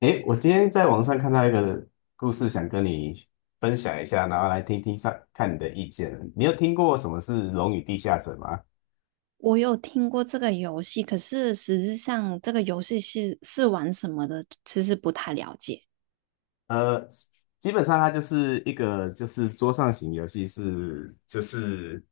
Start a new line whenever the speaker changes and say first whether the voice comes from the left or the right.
left: 诶，我今天在网上看到一个故事，想跟你分享一下，然后来听听上看你的意见。你有听过什么是《龙与地下城》吗？
right: 我有听过这个游戏，可是实质上这个游戏是玩什么的，其实不太了解。
left: 呃，基本上它就是一个就是桌上型游戏是，就是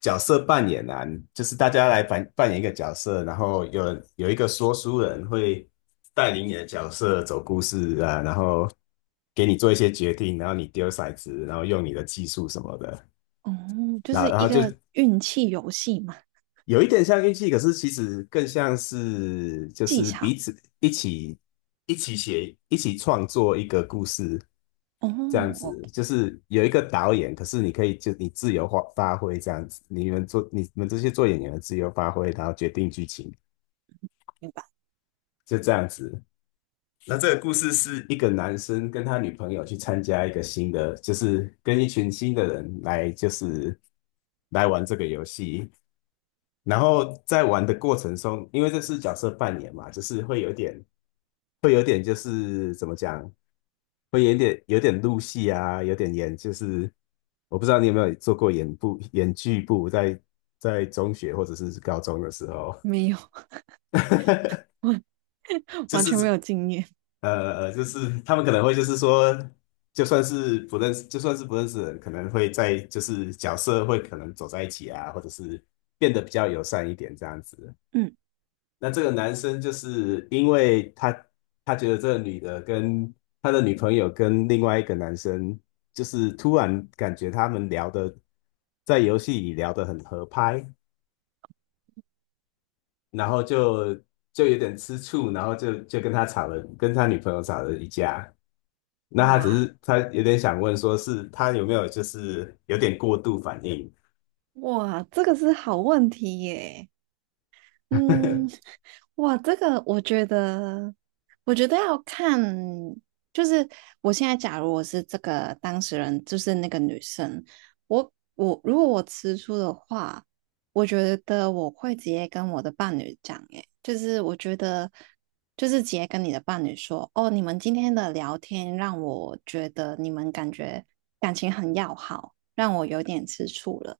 left: 角色扮演啊，就是大家来扮演一个角色，然后有一个说书人会带领你的角色走故事啊，然后给你做一些决定，然后你丢骰子，然后用你的技术什么的。
right: 哦，就
left: 那
right: 是
left: 然
right: 一
left: 后就
right: 个运气游戏嘛，
left: 有一点像运气，可是其实更像是就
right: 技
left: 是
right: 巧。
left: 彼此一起写、一起创作一个故事
right: 哦，
left: 这样
right: 我
left: 子。就是有一个导演，可是你可以就你自由发挥这样子，你们做你们这些做演员的自由发挥，然后决定剧情，
right: 明白。
left: 就这样子。那这个故事是一个男生跟他女朋友去参加一个新的，就是跟一群新的人来，就是来玩这个游戏。然后在玩的过程中，因为这是角色扮演嘛，就是会有点，会有点就是怎么讲，会有点有点入戏啊，有点演，就是我不知道你有没有做过演部演剧部在，在中学或者是高中的时候，
right: 没有。完
left: 就
right: 完
left: 是
right: 全没有经验。
left: 呃就是他们可能会就是说，就算是不认识，就算是不认识的人，可能会在就是角色会可能走在一起啊，或者是变得比较友善一点这样子。
right: 嗯。
left: 那这个男生就是因为他觉得这个女的跟他的女朋友跟另外一个男生，就是突然感觉他们聊的在游戏里聊得很合拍，然后就有点吃醋，然后就跟他吵了，跟他女朋友吵了一架。那他只
right: 哇，
left: 是他有点想问，说是他有没有就是有点过度反应？
right: 哇，这个是好问题耶。嗯。哇，这个我觉得，我觉得要看，就是我现在假如我是这个当事人，就是那个女生，我如果我吃醋的话，我觉得我会直接跟我的伴侣讲，诶，就是我觉得，就是直接跟你的伴侣说，哦，你们今天的聊天让我觉得你们感觉感情很要好，让我有点吃醋了。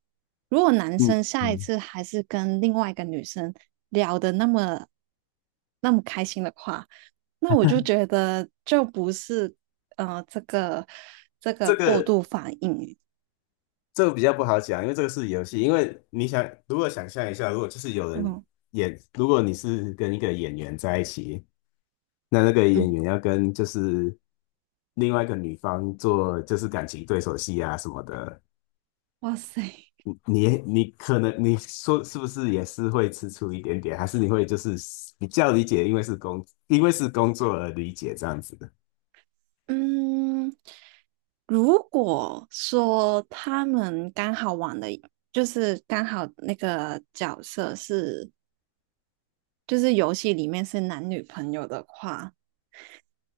right: 如果男
left: 嗯
right: 生下一
left: 嗯，
right: 次还是跟另外一个女生聊的那么开心的话，那我就觉得就不是呃这个这个
left: 这
right: 过
left: 个
right: 度反应。
left: 这个比较不好讲，因为这个是游戏。因为你想，如果想象一下，如果就是有人
right: 嗯
left: 演，如果你是跟一个演员在一起，那个演
right: 嗯。
left: 员要跟就是另外一个女方做就是感情对手戏啊什么的，
right: 哇塞。
left: 你可能你说是不是也是会吃醋一点点，还是你会就是比较理解，因为是工作而理解这样子的。
right: 嗯，如果说他们刚好玩的，就是刚好那个角色是就是游戏里面是男女朋友的话，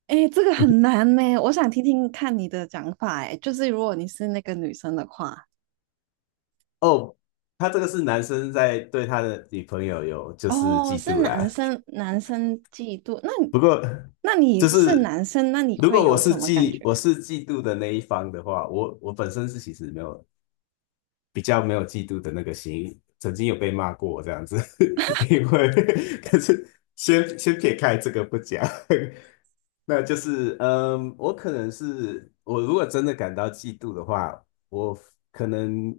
right: 哎，这个很难呢，我想听听看你的讲法。哎，就是如果你是那个女生的话，
left: 哦，他这个是男生在对他的女朋友有就是
right: 哦，
left: 嫉
right: 是
left: 妒
right: 男
left: 啦。
right: 生，男生嫉妒，那你，
left: 不过
right: 那
left: 就
right: 你是
left: 是
right: 男生，那你
left: 如
right: 会
left: 果我
right: 有
left: 是
right: 什么感
left: 嫉
right: 觉？
left: 我是嫉妒的那一方的话，我本身是其实没有比较没有嫉妒的那个心，曾经有被骂过这样子，因为可是先撇开这个不讲，那就是嗯，我可能是我如果真的感到嫉妒的话，我可能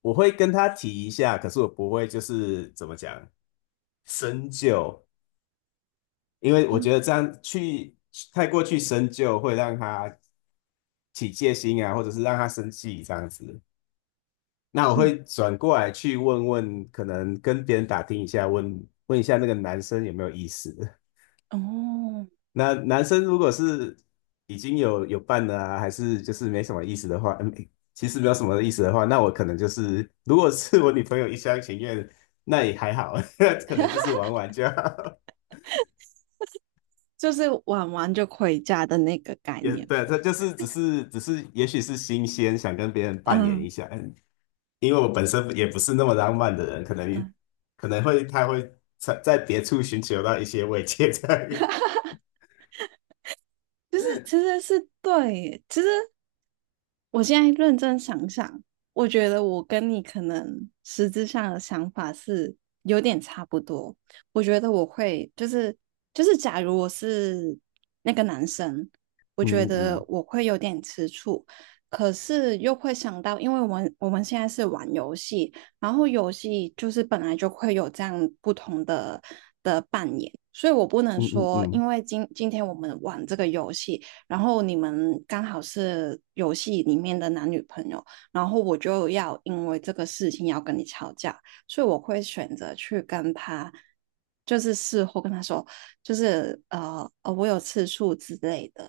left: 我会跟他提一下，可是我不会就是怎么讲深究。因为我觉
right: 嗯
left: 得这样去太过去深究，会让他起戒心啊，或者是让他生气这样子。那我
right: 嗯。
left: 会转过来去问问，可能跟别人打听一下，问问一下那个男生有没有意思。
right: 哦，
left: 那男生如果是已经有伴了啊，还是就是没什么意思的话，嗯，其实没有什么意思的话，那我可能就是，如果是我女朋友一厢情愿，那也还好，可能就是玩玩就好。
right: 就是玩完就回家的那个概
left: 也
right: 念。
left: 对，这就是只是，也许是新鲜，想跟别人扮演一
right: 嗯
left: 下。嗯因为我本身也不是那么浪漫的人，可能
right: 嗯。
left: 可能会他会在别处寻求到一些慰藉在，这
right: 就是，其实是对耶，其实我现在认真想想，我觉得我跟你可能实质上的想法是有点差不多。我觉得我会就是，就是，假如我是那个男生，我觉
left: 嗯
right: 得
left: 嗯
right: 我会有点吃醋，可是又会想到，因为我们现在是玩游戏，然后游戏就是本来就会有这样不同的的扮演，所以我不能
left: 嗯嗯
right: 说，
left: 嗯，
right: 因为今天我们玩这个游戏，然后你们刚好是游戏里面的男女朋友，然后我就要因为这个事情要跟你吵架，所以我会选择去跟他。就是事后跟他说，就是我有次数之类的。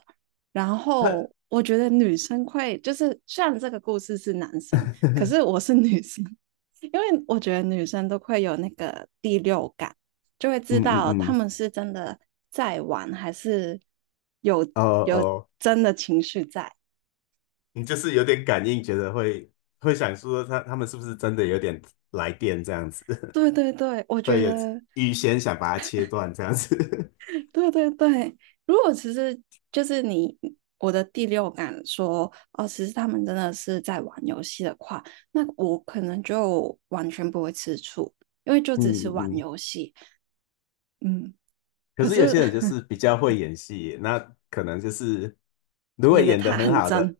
right: 然
left: 他
right: 后我觉得女生会，就是虽然这个故事是男生，可是 我是女生，因为我觉得女生都会有那个第六感，就会知
left: 嗯
right: 道
left: 嗯
right: 他
left: 嗯，
right: 们是真的在玩，还是有，
left: 哦
right: 有
left: 哦，
right: 真的情绪在。
left: 你就是有点感应，觉得会会想说他们是不是真的有点来电这样子，
right: 对对对，我 觉
left: 会有
right: 得
left: 预先想把它切断这样子。
right: 对对对。如果其实就是你，我的第六感说哦，其实他们真的是在玩游戏的话，那我可能就完全不会吃醋，因为就只是
left: 嗯
right: 玩
left: 嗯。
right: 游戏。嗯。
left: 可
right: 可
left: 是有
right: 是
left: 些人就是比 较会演戏，那可能就是如果
right: 演的
left: 演得
right: 太
left: 很
right: 很
left: 好的，
right: 真，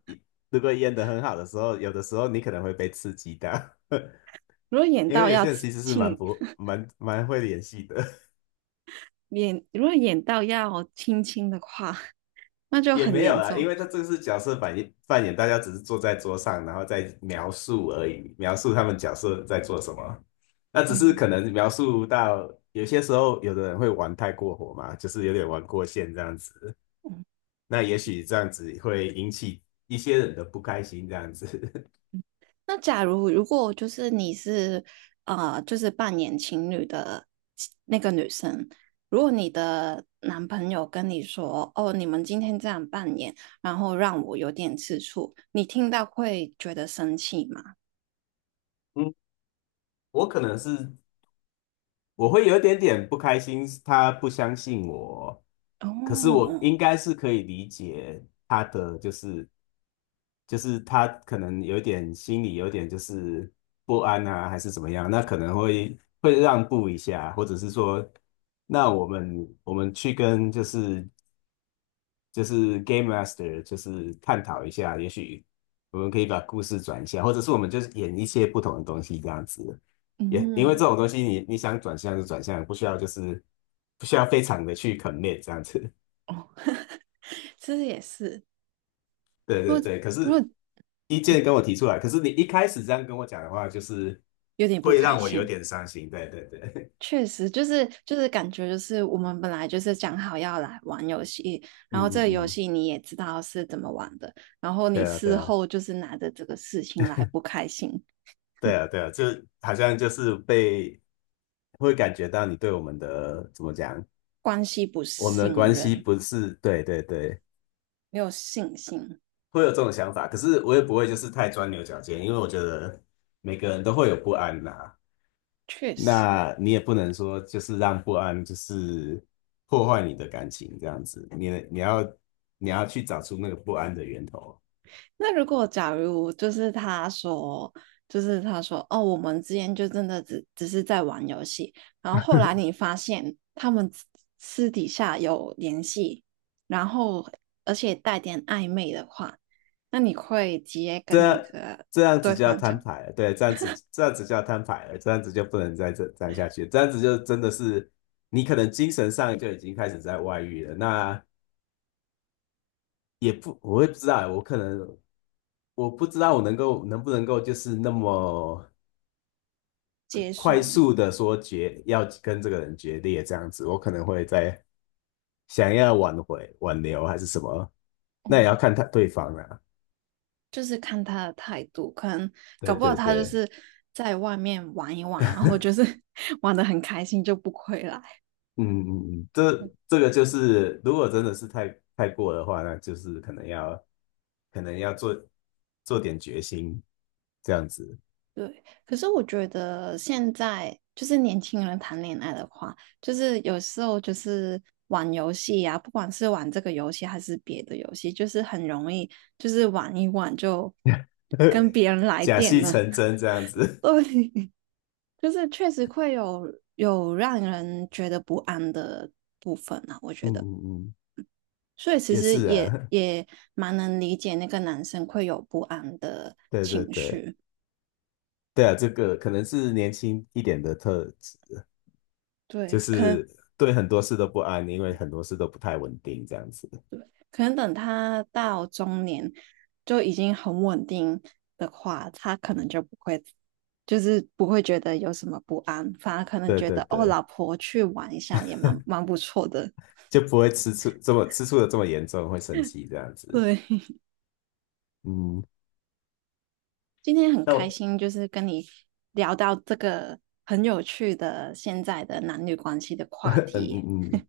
left: 如果演得很好的时候，有的时候你可能会被刺激到，
right: 如果 演
left: 因为
right: 到
left: 有
right: 要
left: 些人其实是蛮
right: 亲，
left: 不蛮蛮会演戏的，
right: 演如果演到要亲亲的话，那 就
left: 也
right: 很
left: 没有
right: 严
left: 啦，
right: 重。
left: 因为他这个是角色扮演，大家只是坐在桌上，然后再描述而已，描述他们角色在做什么。那只是
right: 嗯
left: 可能描述到有些时候，有的人会玩太过火嘛，就是有点玩过线这样子。
right: 嗯，
left: 那也许这样子会引起一些人的不开心，这样子。
right: 那假如如果就是你是就是扮演情侣的那个女生，如果你的男朋友跟你说："哦，你们今天这样扮演，然后让我有点吃醋"，你听到会觉得生气吗？
left: 嗯，我可能是我会有一点点不开心，他不相信我，可是我
right: 哦。
left: 应该是可以理解他的，就是他可能有点心里有点就是不安啊，还是怎么样，那可能会会让步一下，或者是说，那我们去跟就是 Game Master,就是探讨一下，也许我们可以把故事转一下，或者是我们就是演一些不同的东西这样子。也因为这
right: 嗯。
left: 种东西你，你想转向就转向，不需要就是不需要非常的去 commit 这样子。
right: 哦，其实也是，
left: 对
right: 如
left: 对
right: 果，
left: 对，可
right: 如
left: 是
right: 果
left: 意见跟我提出来，可是你一开始这样跟我讲的话，就是
right: 有点不
left: 会
right: 开
left: 让我有
right: 心，
left: 点伤心。对对对，
right: 确实，就是就是感觉就是我们本来就是讲好要来玩游戏，
left: 嗯
right: 然后这
left: 嗯
right: 个游
left: 嗯，
right: 戏你也知道是怎么玩的，然后
left: 对
right: 你
left: 啊对
right: 事
left: 啊
right: 后就是拿着这个事情来不开心，
left: 对啊对啊，就好像就是被会感觉到你对我们的怎么讲
right: 关系不
left: 我们的
right: 信
left: 关系
right: 任，
left: 不是，对对对，
right: 没有信心，
left: 会有这种想法，可是我也不会就是太钻牛角尖，因为我觉得每个人都会有不安呐、
right: 确实。
left: 那你也不能说就是让不安就是破坏你的感情这样子，你你要去找出那个不安的源头，
right: 那如果假如就是他说，就是他说，哦，我们之间就真的只是在玩游戏，然后后来你发现他们私底下有联系，然后而且带点暧昧的话，那你会直接
left: 这
right: 跟那
left: 样
right: 个
left: 这样子
right: 对
left: 就要
right: 方
left: 摊
right: 讲
left: 牌了，对，这样子这样子就要摊牌了，这样子就不能再这样下去，这样子就真的是你可能精神上就已经开始在外遇了，那也不我也不知道欸，我可能。我不知道我能不能够就是那么
right: 接
left: 快
right: 受吗？
left: 速的说决要跟这个人决裂这样子，我可能会在想要挽留还是什么，那也要
right: 嗯，
left: 看他对方啊。
right: 就是看他的态度，可能
left: 对
right: 搞不好
left: 对
right: 他就
left: 对，
right: 是在外面玩一玩，然后就是 玩的很开心就不回来。
left: 嗯嗯嗯，这个就是如果真的是太过的话，那就是可能要做做点决心这样子，
right: 对，可是我觉得现在就是年轻人谈恋爱的话，就是有时候就是玩游戏啊，不管是玩这个游戏还是别的游戏，就是很容易就是玩一玩就跟 别人来
left: 假
right: 电
left: 戏
right: 了。
left: 成 真这样子。
right: 对，就是确实会有，有让人觉得不安的部分啊，我
left: 嗯
right: 觉得。
left: 嗯嗯，
right: 所以其
left: 也
right: 实
left: 是
right: 也
left: 啊，
right: 也蛮能理解那个男生会有不安的
left: 对对
right: 情
left: 对。
right: 绪。
left: 对啊，这个可能是年轻一点的特质，就
right: 对，可能，
left: 是对很多事都不安，因为很多事都不太稳定，这样子。
right: 可能等他到中年就已经很稳定的话，他可能就不会，就是不会觉得有什么不安，反而可能
left: 对
right: 觉
left: 对
right: 得哦，
left: 对，
right: 老婆去玩一下也蛮不错的。
left: 就不会吃醋这么严重，会生气这样子。
right: 对，
left: 嗯，
right: 今天很
left: 那
right: 开
left: 我
right: 心，就是跟你聊到这个很有趣的现在的男女关系的 话
left: 嗯
right: 题。
left: 嗯嗯，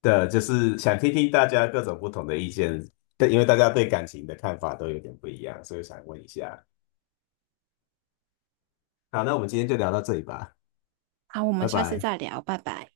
left: 对啊，就是想听听大家各种不同的意见，对，因为大家对感情的看法都有点不一样，所以想问一下。好，那我们今天就聊到这里吧，
right: 好，我们
left: 拜
right: 下次
left: 拜。
right: 再聊，拜拜。